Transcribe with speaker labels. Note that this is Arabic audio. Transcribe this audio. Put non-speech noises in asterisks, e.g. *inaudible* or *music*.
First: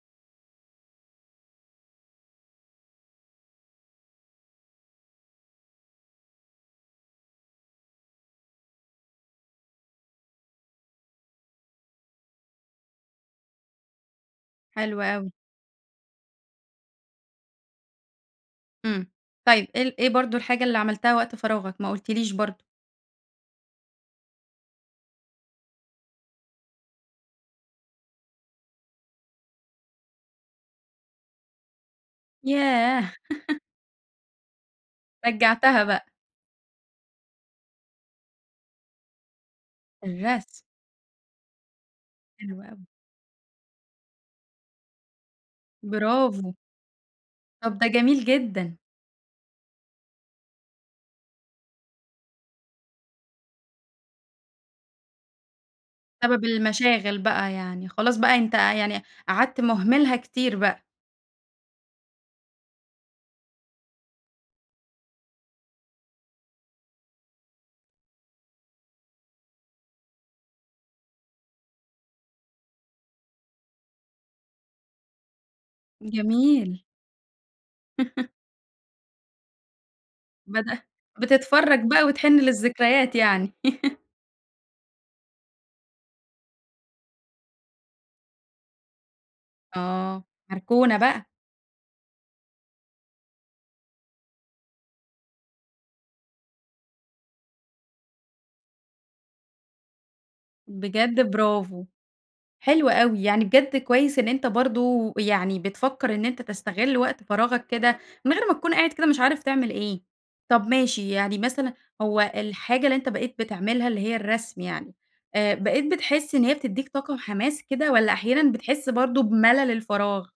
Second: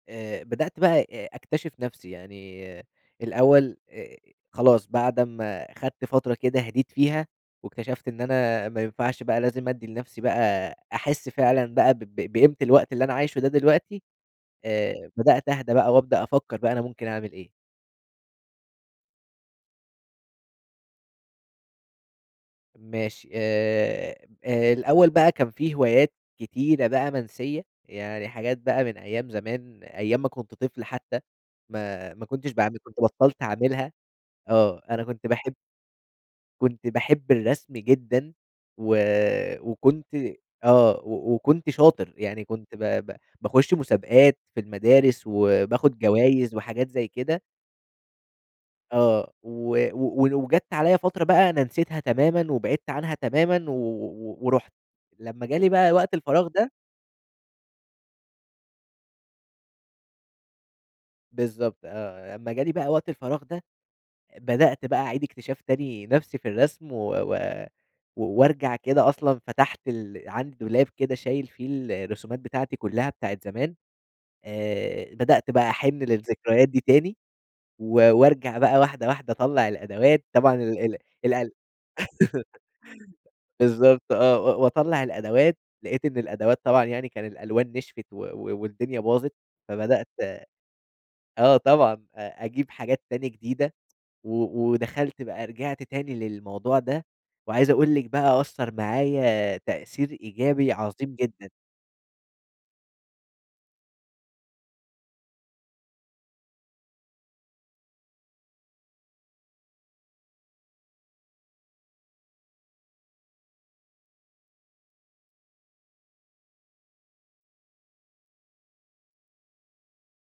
Speaker 1: آآ، بدأت بقى أ أكتشف نفْسي، يعني الأول آآ، خلاص بَعد أمّا خَدت فترة كده هدِيت فيها، واكتشفت إن أنا ما ينفعش بقى لازم أدّي لنفْسي بقى أحس فعلًا بقى ب ب بقيمة الوقت اللي أنا عايشه ده دلوقتي،
Speaker 2: حلو
Speaker 1: آآ،
Speaker 2: أوي.
Speaker 1: بدأت أهدى بقى وأبدأ أفكّر بقى أنا ممكن أعمل إيه.
Speaker 2: إمم. طيب، إيه ال إيه برضه الحاجة اللي عملتها وقت فراغك، ما قلتيليش برضه؟
Speaker 1: ماشي، آآ، آآ، الأول بقى كان في هوايات كتيرة بقى منسيّة، يعني حاجات بقى من أيام زمان، أيام ما كنت طفل حتى ما ما كنتش باعمل كنت
Speaker 2: ياه!
Speaker 1: بطّلت
Speaker 2: *laughs*
Speaker 1: اعملها. آه، أنا كنت باحب
Speaker 2: رجّعتها بقى.
Speaker 1: كنت باحب الرسم جدًا و وكنت
Speaker 2: الرسم.
Speaker 1: آه و وكنت شاطر، يعني
Speaker 2: حلو
Speaker 1: كنت ب
Speaker 2: أوي.
Speaker 1: ب باخُش مسابقات في المدارس وباخد
Speaker 2: برافو.
Speaker 1: جوايز وحاجات زي كده.
Speaker 2: طَب ده جميل جدًا.
Speaker 1: آه، و و وجات عليَّ فترة بقى أنا نسيتها تمامًا وبعدت عنها تمامًا و و و ورُحت، لمّا جالي بقى وقت
Speaker 2: بسبب
Speaker 1: الفراغ ده
Speaker 2: المشاغل بقى يعني، خلاص بقى أنت يعني قعَدت مُهملها كتير بقى.
Speaker 1: بالضبط آه، لمّا جالي بقى وقت الفراغ ده، آآ، بدأت بقى أعيد اكتشاف تاني نفْسي في الرسم و و و وأرجع كده، أصلًا فتَحت ال عندي دولاب كده شايل فيه الرسومات بتاعتي كلّها، بتاعة زمان، آآ، بدأت بقى أحِن للذكريات دي
Speaker 2: جميل.
Speaker 1: تاني و
Speaker 2: *laughs*
Speaker 1: وأرجَع بقى واحدة، واحدة أطلّع الأدوات، طبعًا ال
Speaker 2: بدأ
Speaker 1: ال القل
Speaker 2: بتتفرّج بقى وتحِن
Speaker 1: *laughs*
Speaker 2: للذكريات يعني. *laughs*
Speaker 1: بالضبط آه، و وأطلّع الأدوات، لقيت إن الأدوات طبعًا يعني كان الألوان نشفِت و و والدنيا باظت. فبدأت
Speaker 2: آه، مركونة بقى.
Speaker 1: آه طبعًا أ أجيب حاجات تانية جديدة و ودخَلت بقى، رجِعت تاني للموضوع ده. وعايز أقُول لِك بقى أثّر معايا تأثير إيجابي عظيم
Speaker 2: بجد
Speaker 1: جدًا.
Speaker 2: برافو، حلو أوي، يعني بجد كويس إن أنت برضه يعني بتفكّر إن أنت تستغِل وقت فراغك كده، من غير ما تكون قاعد كده مش عارف تعمل إيه. طَب ماشي، يعني مثلًا هو الحاجة اللي أنت بقيت بتعملها اللي هي الرسم يعني، آآ، بقيت بتحس إن هي بتدّيك طاقة وحماس كده والّا أحيانًا بتحس برضه بملل الفراغ؟